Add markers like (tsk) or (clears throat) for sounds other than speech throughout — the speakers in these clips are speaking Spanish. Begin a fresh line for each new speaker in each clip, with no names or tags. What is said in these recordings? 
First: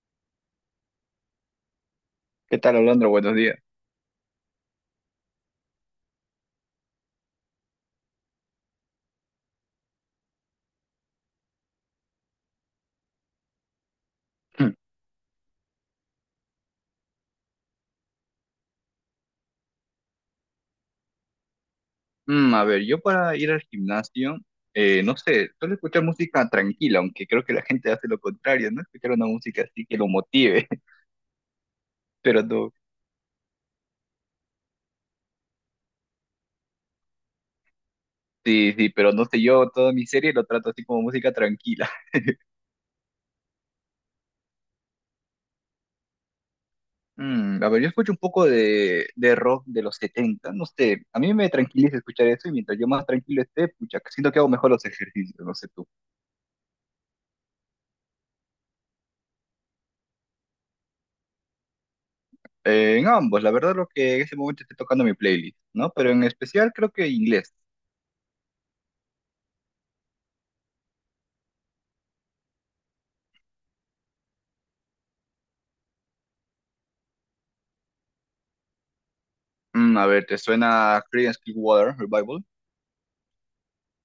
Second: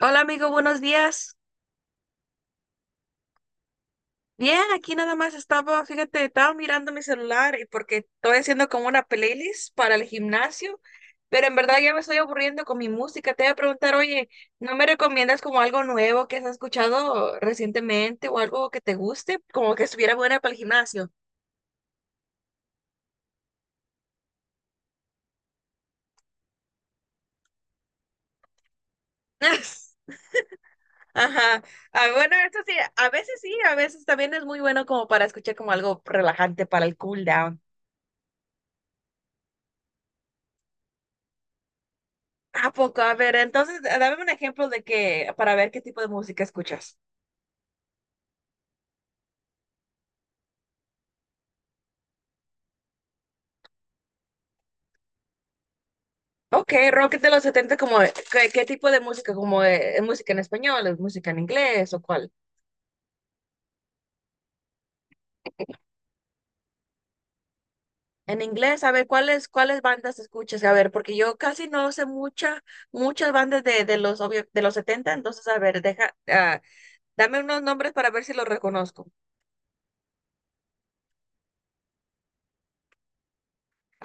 Hola amigo, buenos días.
¿Qué tal, Alondra? Buenos días.
Bien, aquí nada más estaba, fíjate, estaba mirando mi celular y porque estoy haciendo como una playlist para el gimnasio, pero en verdad ya me estoy aburriendo con mi música. Te voy a preguntar, oye, ¿no me
(clears throat)
recomiendas como algo nuevo que has escuchado recientemente o algo que te guste, como que estuviera buena para el gimnasio?
Yo para ir al gimnasio, no sé, suelo escuchar música tranquila, aunque creo que la gente hace lo contrario, ¿no? Escuchar una música así que lo
(laughs)
motive. (laughs)
Ajá. Ah, bueno,
Pero
eso
no,
sí, a veces también es muy bueno como para escuchar como algo relajante para el cool down.
sí, sí, pero no sé, yo toda mi serie lo trato así como música tranquila.
¿A poco? A ver, entonces, dame un ejemplo de que, para ver qué tipo de música escuchas.
Yo escucho un poco de rock de los 70, no sé, a mí me tranquiliza escuchar eso, y mientras yo más tranquilo esté, pucha, siento que hago mejor los ejercicios, no sé tú.
Ok, rock de los 70, como, ¿qué, qué tipo de música? ¿Como música en español, es música en inglés o cuál?
En ambos, la verdad lo que en ese momento esté tocando mi playlist, ¿no? Pero en especial creo que inglés.
En inglés, a ver, ¿cuáles, cuáles bandas escuchas? A ver, porque yo casi no sé mucha, muchas bandas de los, de los 70. Entonces, a ver, deja, ah, dame unos nombres para ver si los reconozco.
¿Te suena Creedence Clearwater Revival?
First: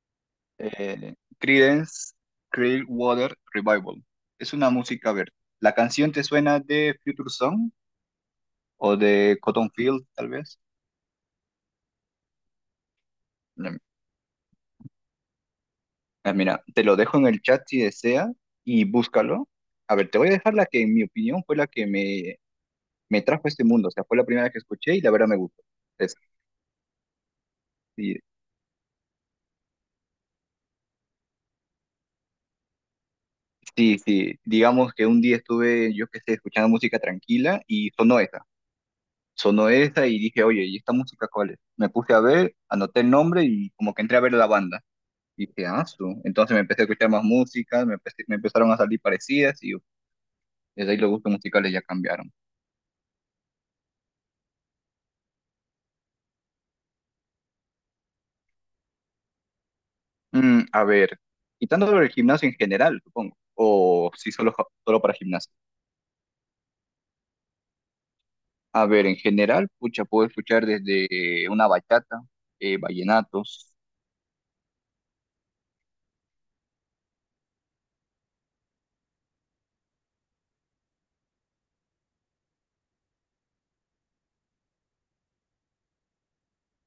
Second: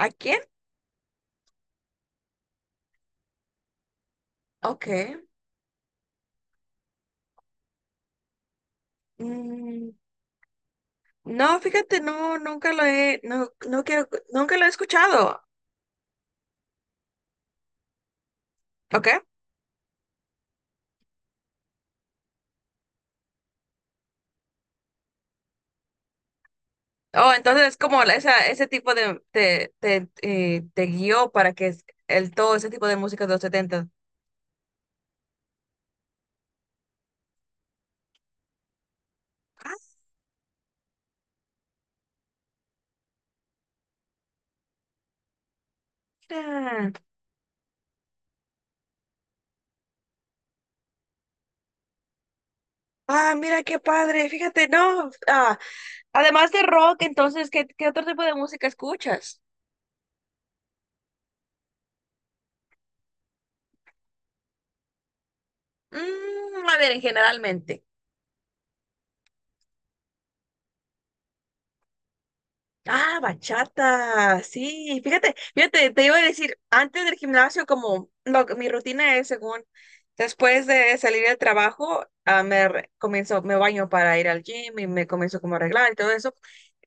¿A quién?
Creedence Clearwater Revival. Es una
Ok.
música, a ver, ¿la canción te suena de Future Song o de Cotton
Mm,
Field, tal vez?
no, fíjate, no, nunca lo he, no,
Mm,
nunca lo he escuchado.
Mira, te lo dejo en el chat si desea, y
¿Ok?
búscalo. A ver, te voy a dejar la que, en mi opinión, fue la que me trajo a este mundo. O sea, fue la primera que escuché y la verdad me gustó. Es-
Oh, entonces es como
sí,
esa, ese tipo de, te guió para que todo ese tipo de música de los setenta.
sí, sí. Digamos que un día estuve, yo qué sé, escuchando música tranquila y sonó esa. Sonó esa y dije, oye, ¿y esta música cuál es? Me puse a ver, anoté el nombre y como que entré a ver la banda. Y dije, ah, su. Entonces me
Ah,
empecé a
mira.
escuchar más música, me empezaron a salir parecidas y desde ahí los gustos musicales ya cambiaron.
Ah, mira qué padre, fíjate, no. Ah, además de rock, entonces, ¿qué, qué otro tipo de música escuchas?
Mm, a ver, Quitándolo del gimnasio en general, supongo. O si solo, solo para gimnasio.
Mm, a ver, generalmente.
A ver, en general, pucha, puedo escuchar desde una bachata,
Ah,
vallenatos.
bachata, sí, fíjate, fíjate, te iba a decir, antes del gimnasio, como lo, mi rutina es según, después de salir del trabajo, ah, comienzo, me baño para ir al gym y me comienzo como a arreglar y todo eso,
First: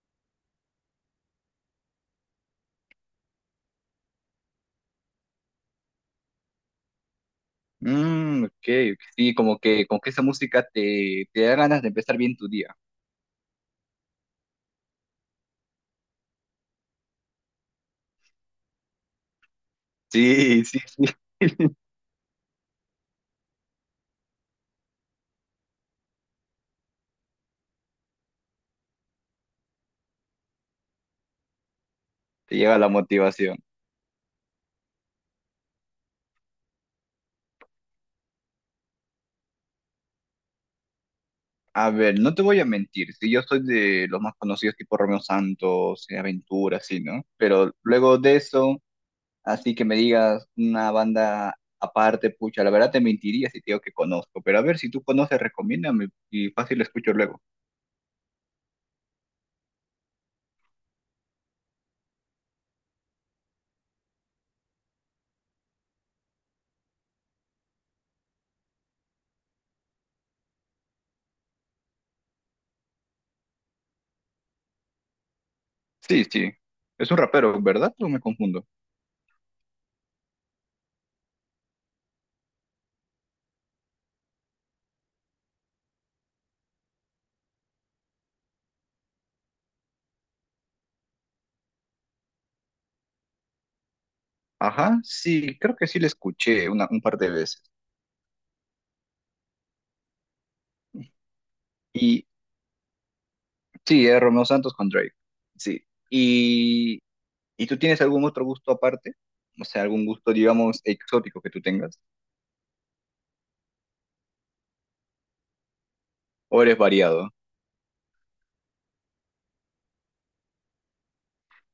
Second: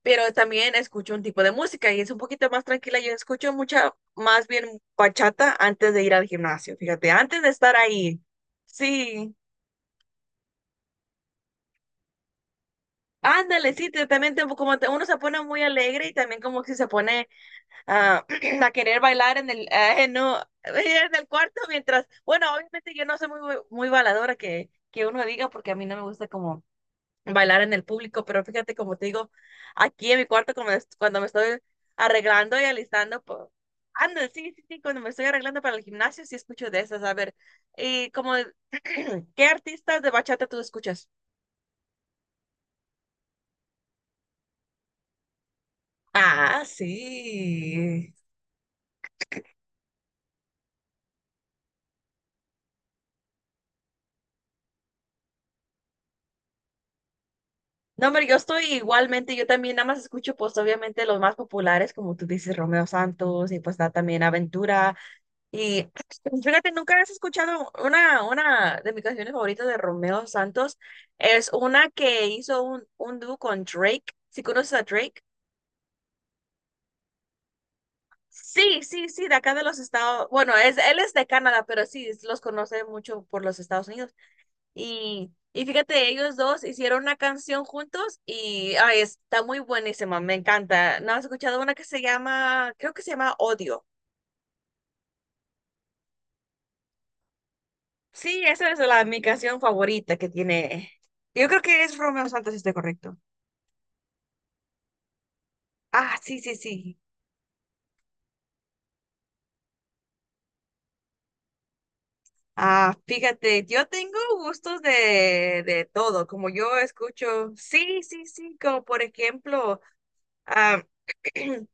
pero también escucho un tipo de música y es un poquito más tranquila, yo escucho mucha, más bien bachata antes de ir al gimnasio, fíjate, antes de estar ahí,
Mm, ok, ok, sí,
sí,
como que esa música te da ganas de empezar bien tu día.
ándale, sí, también como uno se pone muy alegre y también como que se pone a, (clears throat) a querer bailar en el, no, (laughs)
Sí, (laughs) sí, sí.
en el cuarto mientras, bueno, obviamente yo no soy muy, muy bailadora que uno diga porque a mí no me gusta como bailar en el público, pero fíjate como te digo, aquí en mi cuarto como cuando me estoy
Te
arreglando y
llega la
alistando, pues,
motivación.
ando, sí, sí, sí, cuando me estoy arreglando para el gimnasio sí escucho de esas, a ver, y como, (clears throat) ¿qué artistas de bachata tú escuchas?
A ver, no te voy a mentir, si yo soy de los más conocidos tipo Romeo Santos,
Ah,
Aventura, así, ¿no? Pero
sí.
luego de eso, así que me digas una banda aparte, pucha, la verdad te mentiría si te digo que conozco, pero a ver, si tú conoces, recomiéndame y fácil escucho luego.
No, hombre, yo estoy igualmente, yo también nada más escucho pues obviamente los más populares, como tú dices, Romeo Santos y pues da también Aventura. Y (clears throat) (tsk) fíjate, nunca has escuchado una de mis canciones favoritas de Romeo Santos, es una que hizo un dúo con Drake. ¿Sí conoces a Drake?
Sí, sí, es un rapero, ¿verdad? ¿O me confundo?
Sí, sí, sí, de acá de los Estados, bueno, es, él es de Canadá, pero sí, los conoce mucho por los Estados Unidos. Y fíjate, ellos dos hicieron una canción juntos y ay, está muy buenísima, me encanta. ¿No has escuchado una que se llama, creo que se llama Odio?
Ajá, sí, creo que sí le escuché una, un par de veces.
Sí, esa es la, mi canción favorita que tiene. Yo creo que es
Y
Romeo Santos, si estoy correcto.
sí, es Romeo Santos con Drake, sí.
Ah, sí, sí, sí.
¿Y ¿Y tú tienes algún otro gusto aparte? O sea, algún gusto, digamos, exótico que tú tengas.
Ah, fíjate, yo tengo gustos de todo, como
¿O
yo
eres variado?
escucho, sí, sí, sí, como por ejemplo, ah, (clears throat)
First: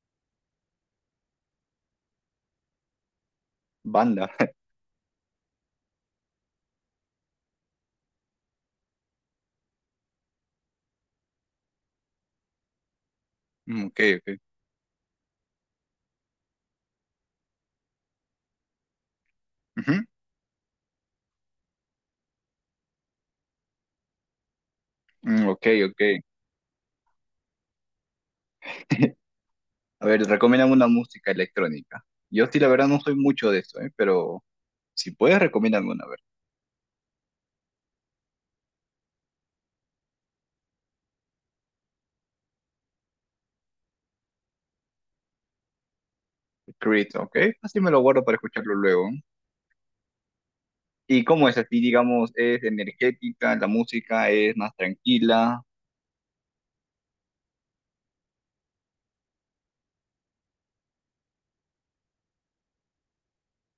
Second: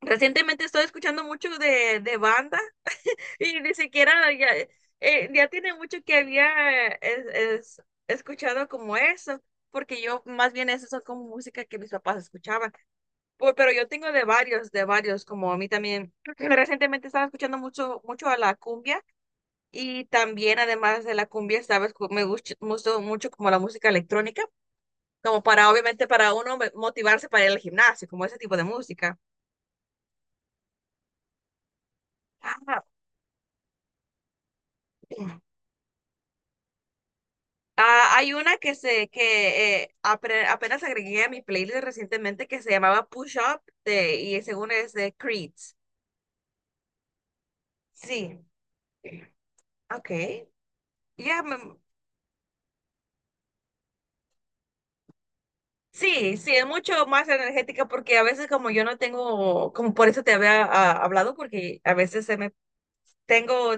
recientemente estoy escuchando mucho de bandas. Y ni siquiera
Banda.
ya,
(laughs)
ya tiene mucho que había escuchado como eso, porque yo más bien eso son como música que mis papás escuchaban. Pero
Mm,
yo
ok,
tengo
ok.
de varios, como a mí también. (clears throat) Recientemente estaba escuchando mucho, mucho a la cumbia
Ujú.
y también además de la cumbia, sabes, me gusta mucho, mucho como la música electrónica, como
Mm, ok,
para
ok.
obviamente para uno motivarse para ir al gimnasio, como ese tipo de
(laughs)
música.
A ver, recomiéndame una música electrónica. Yo sí, la
Ah.
verdad, no soy mucho de eso, ¿eh? Pero si puedes, recomiéndame una, a ver.
Ah, hay una que apenas agregué a mi playlist recientemente que se llamaba Push Up de, y según es de Creed.
Creed, ¿ok? Así me lo guardo para
Sí,
escucharlo luego.
ok.
¿Y
Ya,
cómo es
me-
así, digamos, es energética, la música es más tranquila?
sí, sí, es mucho más energética porque a veces como yo no tengo, como por eso te había ah, hablado, porque a veces se me tengo,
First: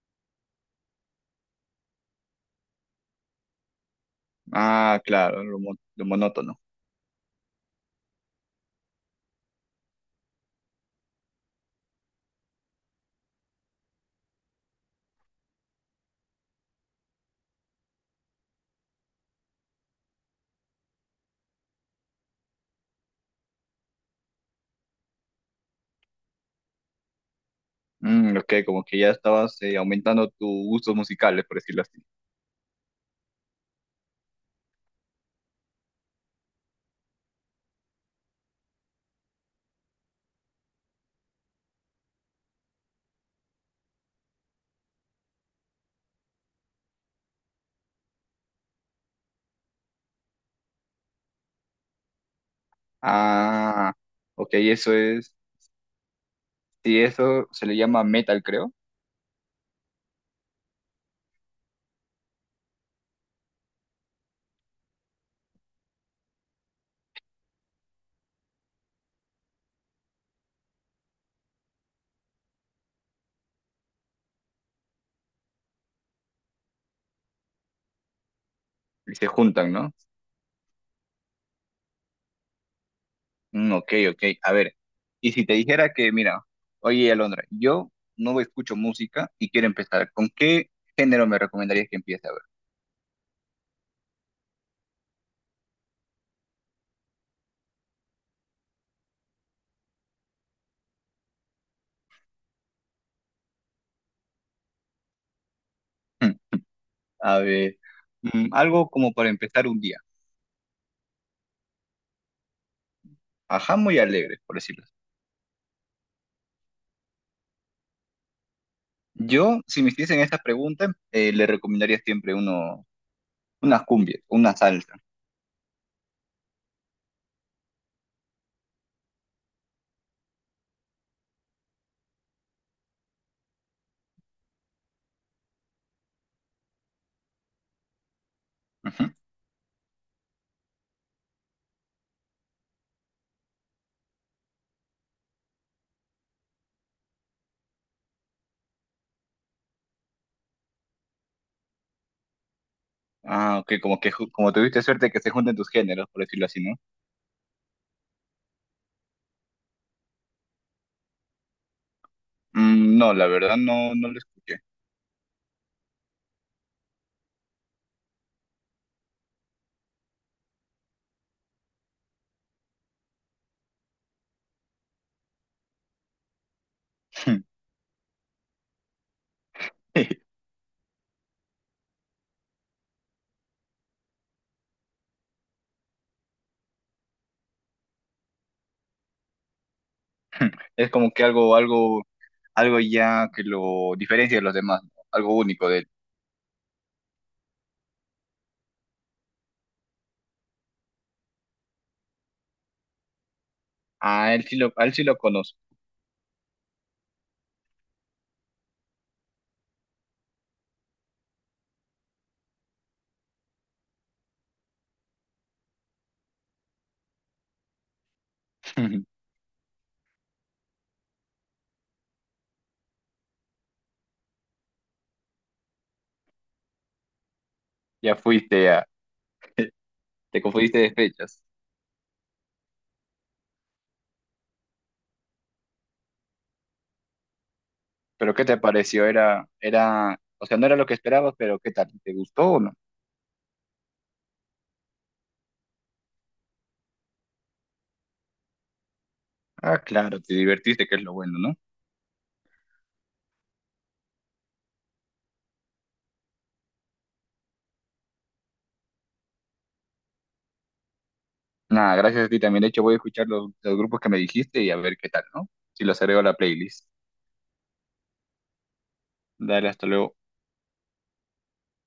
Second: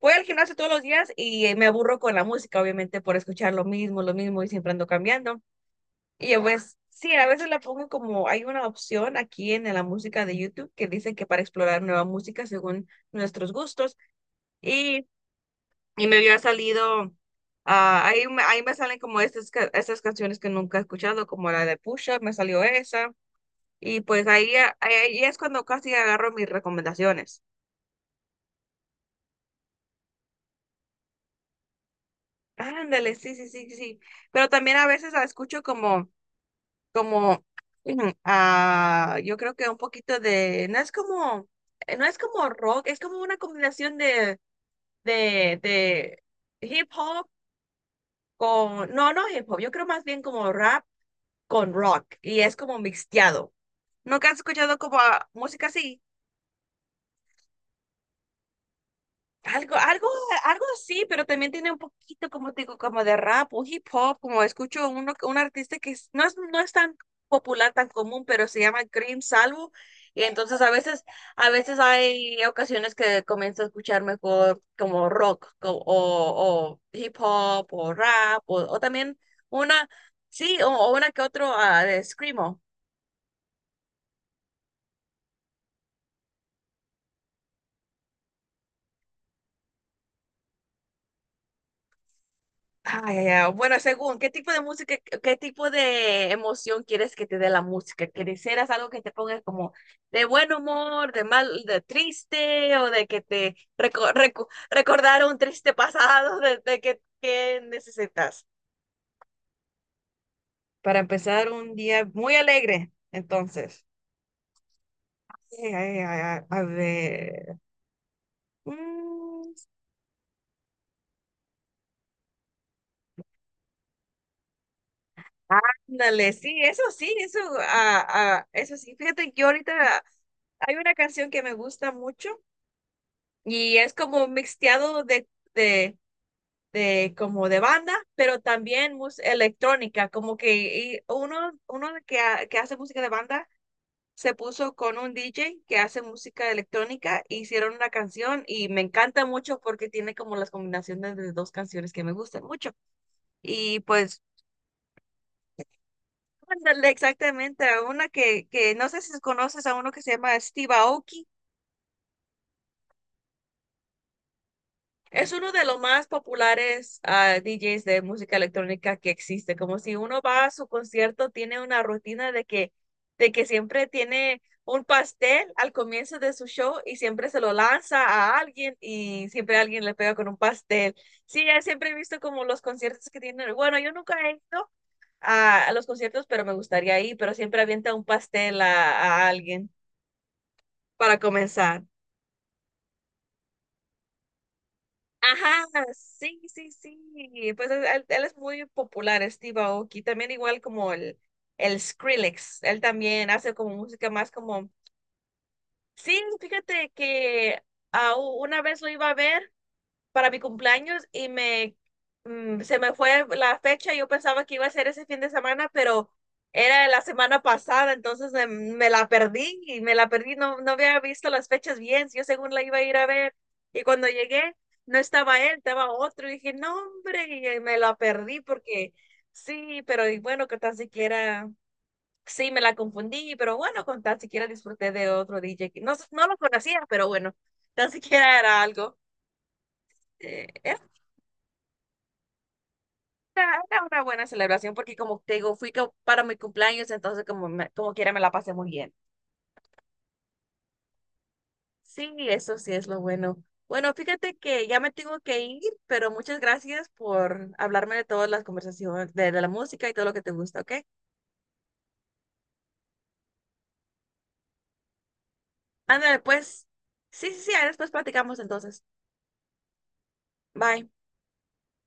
voy al gimnasio todos los días y me aburro con la música, obviamente, por escuchar lo mismo y siempre ando
Ah,
cambiando.
claro, lo
Y yo
monótono.
pues, sí, a veces la pongo como, hay una opción aquí en la música de YouTube que dice que para explorar nueva música según nuestros gustos. Y, y me había salido, ah, ahí, ahí me salen como estas, estas canciones que nunca he escuchado, como la de Push Up, me salió esa. Y pues ahí, ahí es cuando casi agarro mis recomendaciones.
Mm, ok, como que ya estabas aumentando tus gustos musicales, por decirlo así.
Ándale, sí, sí, sí, sí. Pero también a veces la escucho como (clears throat) mm, ah, yo creo que un poquito de, no es como, no es como rock, es como una combinación de, de hip hop con, no, no hip hop, yo creo más bien como rap con rock y es como mixteado.
Ah,
¿Nunca has
ok,
escuchado
eso
como ah,
es.
música así?
Sí, eso se le llama metal, creo.
Algo, algo, algo así, pero también tiene un poquito, como te digo, como de rap o hip hop, como escucho uno, un artista no es, no es tan popular, tan común, pero se llama Cream Salvo. Y entonces a veces hay ocasiones que comienzo a escuchar mejor como rock o hip hop o rap o
Y
también
se juntan,
una,
¿no?
sí, o una que otro ah, de Screamo.
Mm, ok, ok. A ver, y si te dijera que, mira, oye, Alondra, yo no escucho música y quiero empezar, ¿con qué género me recomendarías que empiece? A
Ay, ay, ay. Bueno, según, ¿qué tipo de música, qué tipo de emoción quieres que te dé la música? ¿Quisieras algo que te ponga como de buen humor, de mal, de triste, o de que te recordar un triste
ver.
pasado,
(laughs)
de
A
que
ver,
necesitas?
Algo como para empezar un día.
Para empezar un día muy alegre,
Ajá,
entonces.
muy alegre, por decirlo así.
Ay, ay, ay, ay, a ver. Mm,
Yo, si me hiciesen esta pregunta, le recomendaría siempre uno, unas cumbias, una salsa.
ándale, sí, eso, ah, ah, eso sí. Fíjate que yo ahorita hay una canción que me gusta mucho y es como un mixteado de, de como de banda, pero también
Ujú.
música electrónica, como que uno, uno que, que hace música de banda se puso con un DJ que hace música electrónica, hicieron una canción y me encanta mucho porque tiene como las combinaciones de dos canciones que me gustan mucho.
Ah, ok,
Y
como que
pues,
como tuviste suerte que se junten tus géneros, por decirlo así, ¿no?
ándale, exactamente, a una que no sé si conoces a uno que se llama Steve Aoki.
Mm, no, la verdad no, no lo escuché.
Es uno de los más populares ah, DJs de música electrónica que existe. Como si uno va a su concierto, tiene una rutina de que siempre tiene un pastel al comienzo de su show y siempre se lo lanza a alguien y siempre alguien le pega con un
(laughs)
pastel. Sí, ya siempre he visto como los conciertos que tienen. Bueno, yo nunca he ido a los conciertos, pero me gustaría ir, pero siempre avienta un pastel a alguien
Es como
para
que algo,
comenzar.
algo, algo ya que lo diferencia de los demás, ¿no? Algo
Ajá,
único de él.
sí, sí, sí. Pues él, él es muy popular, Steve Aoki. También igual como el Skrillex. Él también hace como música más
Ah, él sí
como...
lo, a él sí lo conozco.
Sí, fíjate que ah, una vez lo iba a ver para mi cumpleaños y me mm, se me fue la fecha. Yo pensaba que iba a ser ese fin de semana, pero era la semana pasada, entonces me la
(laughs)
perdí y me la perdí. No, no había visto las fechas bien. Yo según la iba a ir a ver y cuando llegué no estaba él, estaba otro. Y dije, no, hombre, y me la
Ya
perdí
fuiste, a,
porque sí, pero y
te
bueno, que tan
confundiste de fechas.
siquiera. Sí, me la confundí, pero bueno, con tan siquiera disfruté de otro DJ. Que no, no lo conocía, pero bueno, tan
Pero
siquiera
¿qué te
era algo.
pareció? Era, era, o
Eh,
sea, no era
era
lo que esperabas, pero ¿qué tal? ¿Te gustó o no?
era una buena celebración porque como te digo, para mi cumpleaños, entonces como, como quiera me la pasé muy bien.
Ah, claro, te divertiste, que es lo bueno, ¿no?
Sí, eso sí es lo bueno. Bueno, fíjate que ya me tengo que ir, pero muchas gracias por hablarme de todas las conversaciones, de la música y todo lo que te gusta, ¿ok?
Nada, gracias a ti también. De hecho, voy a escuchar los grupos que me dijiste y a ver qué tal, ¿no? Si los
Ándale,
agrego a la
pues.
playlist.
Sí, sí, sí, ahí después platicamos entonces.
Dale, hasta luego.
Bye.